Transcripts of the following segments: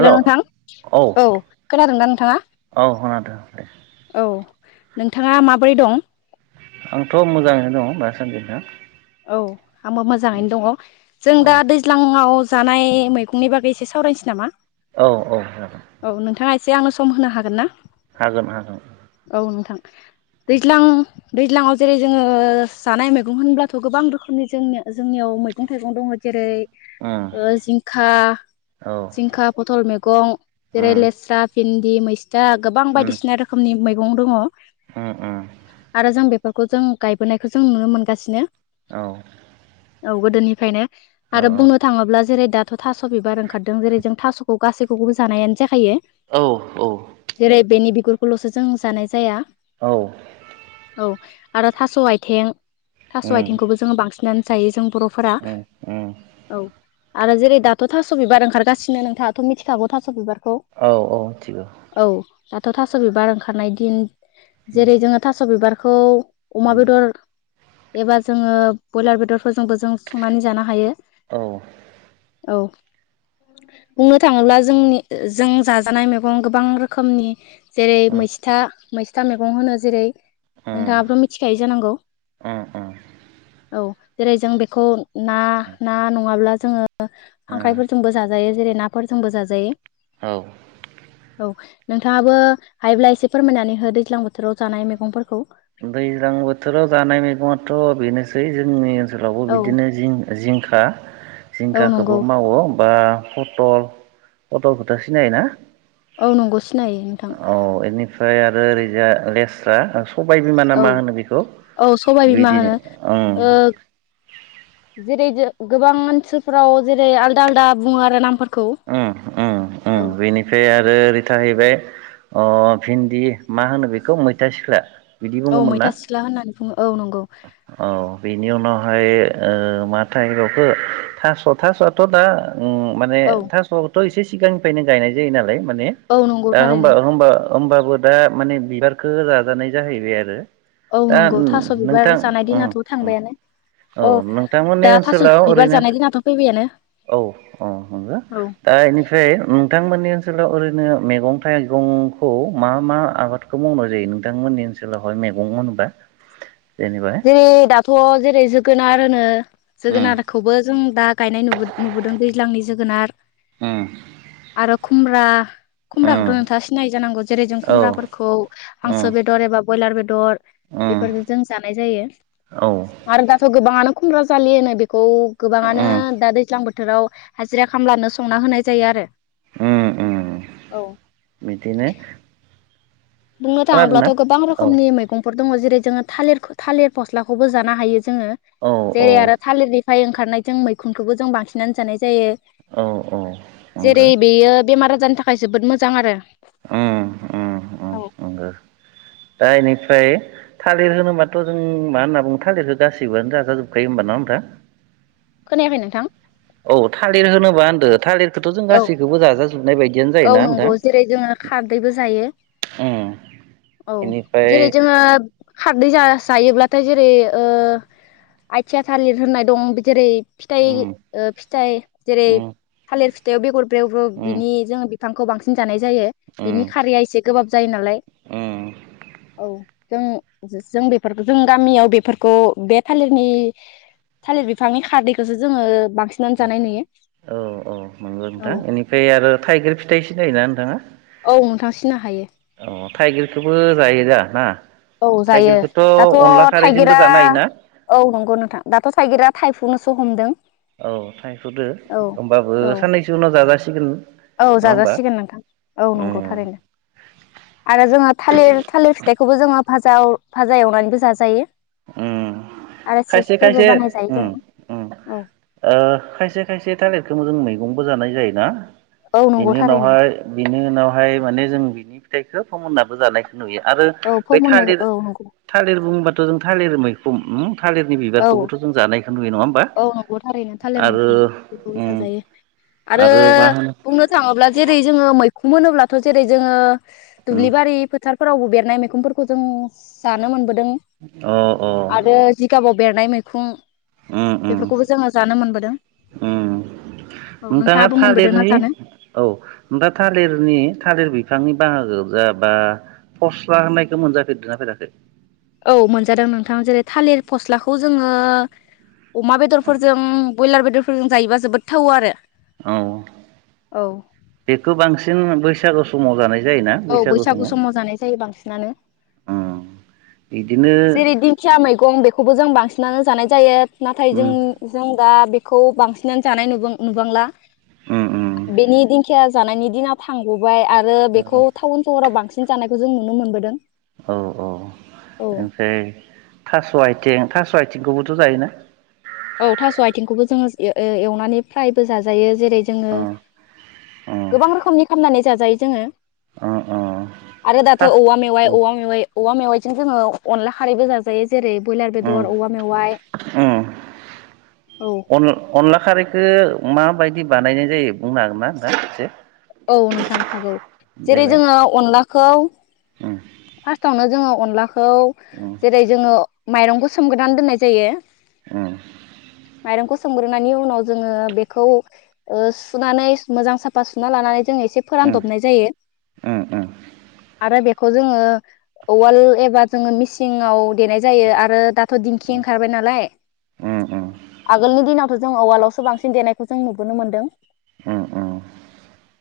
हेल' नोंथां औ खोनादोंदा नोंथाङा खोनादों औ। नोंथाङा माबोरै दं? आंथ' मोजाङैनो दङ दासान्दिनो। औ आंबो मोजाङैनो दङ जों औ दा दैज्लाङाव जानाय मैगंनि बागै एसे सावरायनोसै नामा? औ औ जागोन। औ नोंथाङा एसे आंनो सम होनो हागोन ना? हागोन हागोन। औ नोंथां दैज्लां दैज्लाङाव जेरै जोङो जानाय मैगं होनब्ला थ' गोबां रोखोमनि जोंनि जोंनियाव मैगं थाइगं दङ जेरै उम ओ जिंखा औ जिंखा पथल मेगं जेरै उम लेस्रा फिन दि मैज था गोबां उम बायदिसिना रोखोमनि मै गं दङ। उम उम। फोरखौ जों गायबोनायखौ जों नुनो मोनगासिनो। औ। औ गोदोनिफ्रायनो आरो बुंनो थाङोब्ला जेरै दाथ' थास' बिबार ओंखारदों जेरै जों थास'खौ गासैखौबो जानायानो जाखायो औ औ जेरै बेनि बि गुरखौल'सो जों जानाय जाया। औ। औ आरो थास' आयथें। थास' आयथ उम आयथिंखौबो जोङो बांसिनानो जायो जों बर' उम उम। आरो जेरै दाथ' थास' बिबार ओंखारगासिनो नोंथाङाथ' मिथिखागौ थास' बिबार। औ औ मिथिगौ। दाथ' थास' बिबार ओंखारनाय दिन। उम जेरै जोङो थास' बिबार खौ अमा उम बेदर एबा जोङो बयलार बेदरफोरजोंबो जों संनानै जानो हायो। औ। औ बुंनो थाङोब्ला जोंनि जों जाजानाय मैगं गोबां रोखोमनि जेरै उम मैसथा मै था मैगं होनो जेरै नोंथाङाथ' मिथिखायो जानांगौ? उम उम औ जेरै जों बेखौ ना ना नङाब्ला जोङो उम खांख्रायफोरजोंबो जाजायो जेरै नाफोरजोंबो औ जाजायो औ नोंथाङाबो हायोब्ला एसे फोरमायनानै हो दैज्लां बोथोराव जानाय मैगंफोरखौ दैज्लां बोथोराव जानाय मैगङाथ' बेनोसै जोंनि ओ नसोलावबो औ बिदिनो जिं-जिंखा औ जिंखाखोबो नंगौ मावो बा पटल पटलखोथ' सिनायोना? औ नंगौ सिनायो नोंथां रो ओरैजा लेस्रा सबाय बिमा ना औ मा होनो बेखौ औ सबाय बिमा बिदिनो होनो ओं ओ जेरै जेरै गोबां ओनसोलफोराव जेरै आलदा आलदा बुङो आरो नामफोर उम उम उम बेनिफ्राय आरो ओरै थाहैबाय अ भिन्दि मा होनो बेखौ मैथा सिख्ला बिदि औ बुङोमोन मैथा ना सिख्ला होननानै बुङो औ नंगौ औ बेनि उनाव हाय ओ माथायै बावखो थास' थास'आथ' दा उम माने औ थास' थ' एसे सिगांनिफ्रायनो गायनाय जायो नालाय माने औ नंगौ दा थारैनो होमबा होमबा होमबाबो दा माने बिबारखो जानाय जाहैबाय आरो औ नंगौ थास' बिबार जानाय ओं दिनाथ' ओंऔ थांबायानो औ नोंथांमोननि दा थास' ओनसोलाव बिबार ओरैनो जानाय दिनाथ' फैबायानो औ औ नंगो औ दा इनिफ्राय नोंथांमोन नि ओनसोलाव ओरैनो मैगं थाइगंखौ मा मा आबादखौ मावनाय जायो नोंथांमोननि ओनसोलावहाय मैगं होनबा जेरै दाथ' जेरै जोगोनार ओनो उम जोगोनारखौबो जों दा गायनाय नुबोद-नुबोदों दैज्लांनि जोगोनार उम आरो कुम्रा उम खुमब्राखौथ' नोंथाङा सिनाय जानांगौ जेरै जों औ खुमब्राफोरखौ उम हांसो बेदर एबा बयलार बेदर उम बेफोरखो जों जा- नाय जायो औ आरो दाथ' गोबाङानो खुमब्रा जालि होनो बे खौ गोबाङानो उम दा दैज्लां बोथोर बोथोराव हाजिरा खामलानो संना होनाय जायो आरो उम ओ औ बिदिनो बुंनो थाङोब्लाथ' खोनादोंना गोबां औ रोखोमनि औ मैगंफोरखौ दङ जेरै जोङो थालिर थालिर फस्लाखौबो जानो हायो जोङो औ जेरै आरो थालिरनि ओमफाय ओंखारनाय जों मैखुनखौबो जों बांसिननानो जानाय जायो औ औ नंगो जेरै बेयो बेमार थाखाय जोबोद मोजां आरो उम उम उम उम नंगौ दा नै ओमफ्राय थालिर होनोबाथ' जों मा होनना बुङो थालिर गासिबोयानो जाजाजोबखायो होमबा नङा होमबा खोनायाखै नोंथां औ थालिर होनोबा होनदों थालिर थ' जों औ गासैखौबो जाजाजोबनाय बायदियनो औ जायोना नंगौ नोंथां जेरै जोङो खारदैबो जायो उम औ इनिफ्राय जेरै जोङो खार जायोब्लाथाय जेरै ओ आइथिया थालिर होननाय दं जेरै फिथाइ उम ओ फिथाइ जेरै उम थालिर बेगर ब्रेव ब्रेव उम बिनि जोङो बिफांखौ बांसि जानाय जायो उम बिनि खारिया एसे गोबाब जायो नालाय उम औ जों जों बेफोरखौ जों गामियाव बेफोरखौ बे थालिरनि थालिर बिफांनि खारदैखौसो जोङो बांसिनानो जानाय नुयो नोंगौ नोंथां औ बेनिफ्राय आरो थाइगिर फिथाइ खौ सिनायोना नोंथाङा? औ नोंथां सिना हायो औ थाइगिरखौबो जायो दा ना औ जायो थाइगिरखौथ' दाथ' अनला खारैजोंबो थाइगिरा जानो हायोना औ नंगौ नोंथां दाथ' थाइगिरा थायफुनो सो हमदों औ थायख'दो औ होमबाबो औ साननैसो उनाव जाजासिगोन। औ होमबा जाजासिगोन नोंथां औ उम नंगौ थारैनो आरो जोङो थालिर थालिर फिथाइखौबो जोङो माजा फाजा औ फाजा एवनानैबो जाजायो। ओयो आरो खायसे चिप्सफोरबो खायसे बानायजायो उम जों उम औ ओ खायसे खायसे थालिरख थोंजों मैगंबो जानाय जायो ना? औ नंगौ बिनि थारैनो उनावहाय बिनि उनावहाय माने जों बिदिब थाइखौ फमोननाबो जानायखो नुयो आरो औ बै फोमोननाय थालिर औ नंगौ थालिर बुंबा थालिर मैखुम औ बिबारखौबोथ' जों जानायखौ नुयो नङा होमबा औ नंगौ थारैनो थालिर आरो मैखुन बेखौ उम जाजायो आरो मा होनो बुंनो थाङोब्ला जेरै जोङो मैखु मोनोब्लाथ' जेरै जोङो उम दुब्लि बारि फोथार फोरावबो बेरनाय मैखुनफोरखौ जों जानो मोनबोद अ अ। जिगाबाव बेरनाय मैखुं उम उम उम औ नोंथाङा नोंथाङाबो मोनबोदोंना थालिरनि जानो औ नोंथाङा थालिरनि थालिर बिफांनि बाहागो जाबा फस्ला होननायखौ मोनजाफेरदोंना फेराखै? औ मोनजादों नोंथां जेरै थालिर फस्लाखौ जोङो अमा बेदरफोरजों ब्रयलार बेदरफ हुम जायोबा जोबोद थावयो आरो औ औ बेखौ बांसिन बैस बैसागु समाव जानाय औ बैसागु समाव जानाय जायो बांसिनानो उम बिदिनो जेरै दिंखिया मैगं बेखौबो जों बांसिन नानै जानाय जायो। नाथाय उम जों जों दा बेफ खौ बांसिनानो जानाय नुबा नुबांला उम उम बेनि दिंखियास जानायनि दिनाव थांग फ्राय आरो बेखौ टाउन सोहोराव बांसिन सि दानायखौ जानायखौ जों नुनो मोनबोदों। औ औ। औ ओमफ्राय थास आइ आथिं थास' आइथिंखौबोथ' जायोना? ओ एवनानै फ्रायबो जाजायो। जेरै जोङो अ अ गोबां रोखोमनि खमनानै जाजायो जोङो। अ अ आरो दाथ थास औवा मेवाइ उम औवा मेवाइ औवा मेवाइ सिन जोङो अनला खारैबो जाजायो जेरै बयलार उम बेदर औवा मेवाइ औ अन-अनलाखारै खो माबायदि बानायनाय जायो बुंनो हागोन ना होना नोंथां एसे औ नोंथां हागौ जेरै जोङो अनला खौ ओ फास्टावनो जोङो अनला खौ उम जेरै जोङो माइरंखौ सोमगोरनानै दोननाय जायो ओ माइरंखौ सोमग्रोनायनि उनाव जोङो बेखौ ओ सुनानै मोजां साफा सुना लानानै जोङो से फोरानदबनाय जायो उम उम आरो बे जोङो औवाल एबा जोङो मिसिङाव देनाय जायो आरो थ दिंखि ओंखारबाय नालाय उम उम आगोलनि दिनाव थ जोङो औवालावसो बांसिन देनायखौ जों नुबोनो मोनदों उम उम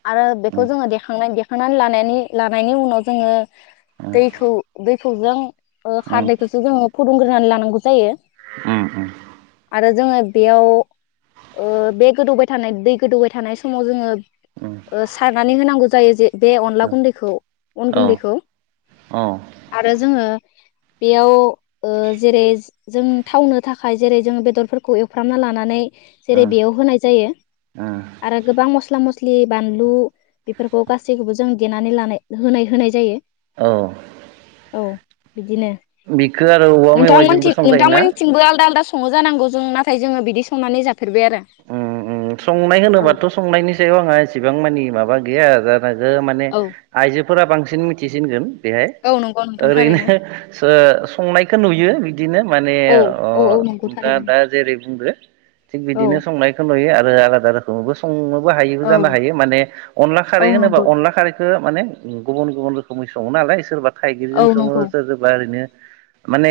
आरो बेखौ जोङो देखांनाय दे खांनानै लानायनि लाबायनि उनाव जोङो दैखौ दै खौ जों ओ खारदैखोसो जों फुदुंग्रोनानै लानांगौ जायो ओ ओ आरो जोङो बेयाव ओ बे गोदौबाय थानाय दै गोदौबाय थानाय समाव जोङो उम उम ओ सारनानै होनांगौ जायो जे बे अनला गुन्दैखौ अन औ गुन्दैखौ औ आरो जोङो बेयाव ओ जेरै जों थावनो थाखाय जेरै जोंङ बेदरफोरखौ एवफ्रामना लानानै जेरै उम बेयाव होनाय जायो उम आरो गोबां मस्ला मस्लि बानलु बेफोरखौ गासैखौबो जों देनानै लानाय होनाय होनाय जायो औ औ बिदिनो बिखो आरो औवा नोंथांमोनथिं मेवाइजोंबो संजायोना नोंथांमोननिथिंबो आलदा आलदा सङो जानांगौ जों नाथाय जोङो बिदि संनानै जाफेरबाय आरो ओं संनाय औ होनोबाथ संनायनि सायाव आङो एसेबां मानि माबा गैया हाजाद नाजायो माने औ आइजो फोरा बांसिन मिथिसिनगोन बेहाय औ नंगौ नोंथां ओरैनो थारैनो ओ [unintelligible] संनायखौ नुयो बिदिनो माने औ औ औ नंगौ दा थारैनो दा जेरै बुंदो थिग बिदिनो औ संनायखौ नुयो आलादा रोखोमबो [unintelligible] हायोबो औ जानो हायो माने अनला औ खारै होनोबा नंगौ अनला खारैखौ [unintelligible] माने गुबुन गुबुन रोखोमनि सङो नालाय सोरबा औ थाइगिरजों सङो नंगौ। सोर जोबा ओरैनो माने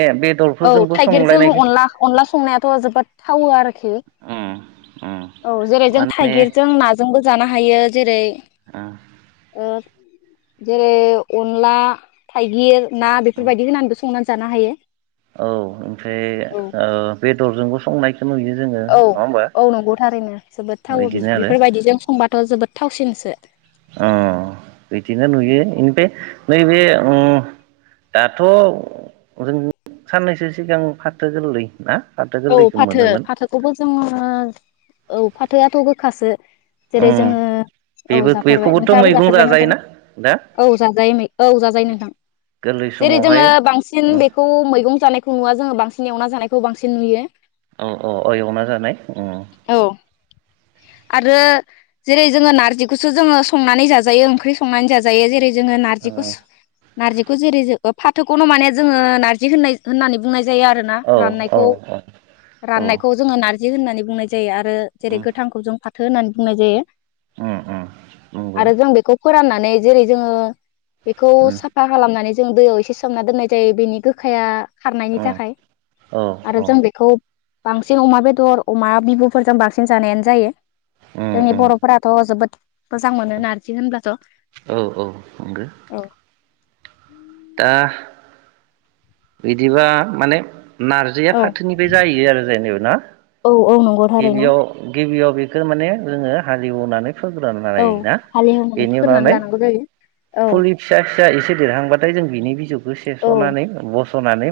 औ बेदरफोरजोंबो थाइगिरजों संलायनाय अनला अनला संनायाथ' जोबोद थावो आरोखि उम उम औ औ जेरै जों माने थाइगिरजों नाजोंबो जान [unintelligible] हायो जेरै [unintelligible] ओ जेरै अनला थाइगिर ना उम बेफोरबायदि होनानैबो संनानै जानो हायो औ ओमफ्राय औ ओ बेदरजोंबो संनाय औ औ नंगौ थारैनो जोबोद थाव बिदिनो आरो बेफोरबायदिजों संबाथ' जोबोद थावसिनसो [unintelligible] बेदिनो नुयो इनिफाय नैबे ओम दाथ' जों साननैसो सिगां फाथो गोरलै ना फाथो औ गोरलैखौ फाथो मोनोमोन फाथोखौबो जोङो औ फाथोआथ' [unintelligible] खासो जेरै जोङो औ बेबो जाफेरबाय बेखौबोथ' नोंथाङाबो मैगं जाफेरबाय नोंथां जाजायोना दा औ जाजायै औ जाजायो नोंथां गोरलै जेरै समावहाय जोङो बांसिन औ बेखौ मैगं जानाय [unintelligible] [unintelligible] जों बांसिन एवना जानायखौ [unintelligible] [unintelligible] औ औ एवना जानाय औ आरो जेरै जोङो नारजिखौसो जोङो संनानै जाजायो ओंख्रि संनानै जाजायो जेरै जोङो नारजिखौ [unintelligible] [unintelligible] जेरै फाथोखौनो मे जोङो नारजि होननाय होननानै बुंनाय जायो आरोना औ [unintelligible] औ राननायखौ जोङो नार [unintelligible] बिदि होननानै बुंनाय जायो आरो ओ जेरै गोथांखौ जों थो होननानै बुंनाय जायो। नंगौ औ आरो जों बेखौ फोरानना माने जेरै जोङो बेखौ साफा खालामनानै जों दैयाव एसे सोमना दोननाय जायो बेनि गोखाया खारनायनि थाखाय। औ आरो जों बेखौ बांसिन अमा बेदर अमा बिबुफोरजों बांसिन जानायानो जायो। जोंनि बर'फोराथ' जोबोद मोजां मोनो नारजि होनब्लाथ'। औ औ नंगौ ओ [inaudible] दा बिदिबा माने नारजिया औ फाथोनि बे जाहैयो आरो जेनेबा ना औ औ नंगौ थारैनो गिबियाव गिबियाव बेखौ माने जोङो हाले एवनानै औ [unintelligible] हालेवनानै बेनि उनाव फोग्रोनानै लानांगौ जायो औ फुलि फिसा फिसा एसे देरहांबा जोंनि बिजौ औ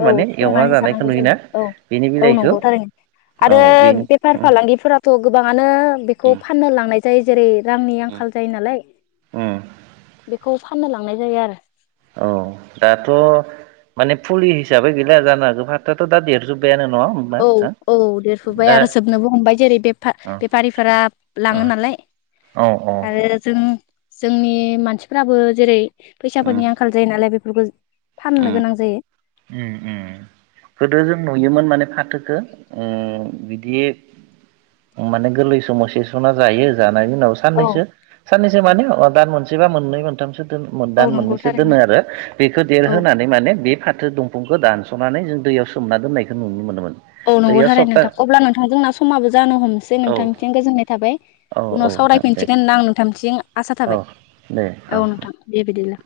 औ एवना संनानै जानायखौ जानांगौ नुयोना जायो। औ बेनि औ बिलाइखौ नंगौ थारैनो। औ आरो बेनो बेफार उम फालांगिफोराथ' गोबाङानो बेखौ फाननो लांनाय जायो। जेरै रांनि उम आंखाल जायो नालाय। उम बेखौ फाननो लांनाय जायो आरो। औ दाथ' माने फुलि हिसाबै गैला जानो जोंहा फाथोआथ' दा देरजोबबायानो औ औ देरजुबबाय आरो जोबनोबो हमबाय जेरै अ बेफारिफोरा अ लाङो नालाय अ आरो जों जोंनि मानसिफ्राबो जेरै उम फैसाफोरनि आंखाल जायो नालाय बे [unintelligible] उम उम उम गोदो जों नुयोमोन माने फाथो उम बिदि माने गोरलै समाव सेस'ना जायो जा बेनि उनाव औ साननैसो साननैस माने दान मोनसे बा मोननै मोनथामसो। औ दान नंगौ मोननैसो दोनो थारैनो। आरो बेखौ होनानै माने बे फाथो दंफांखौ दानस'नानै जों दैयाव सोमना दोननायखौ नुनो मोनोमोन। औ नंगौ दैयाव थारैनो सप्ता नोंथां अब्ला नोंथांजों समाबो जानो हमसै औ नोंथांनिथिं गोजोननाय थाबाय औ औ उनाव नोंथां दे सावरायफिनसिगोन होनना आं नोंथांनिसिम आसा औ थाबाय दे औ दे नोंथां दे बेदिब्ला।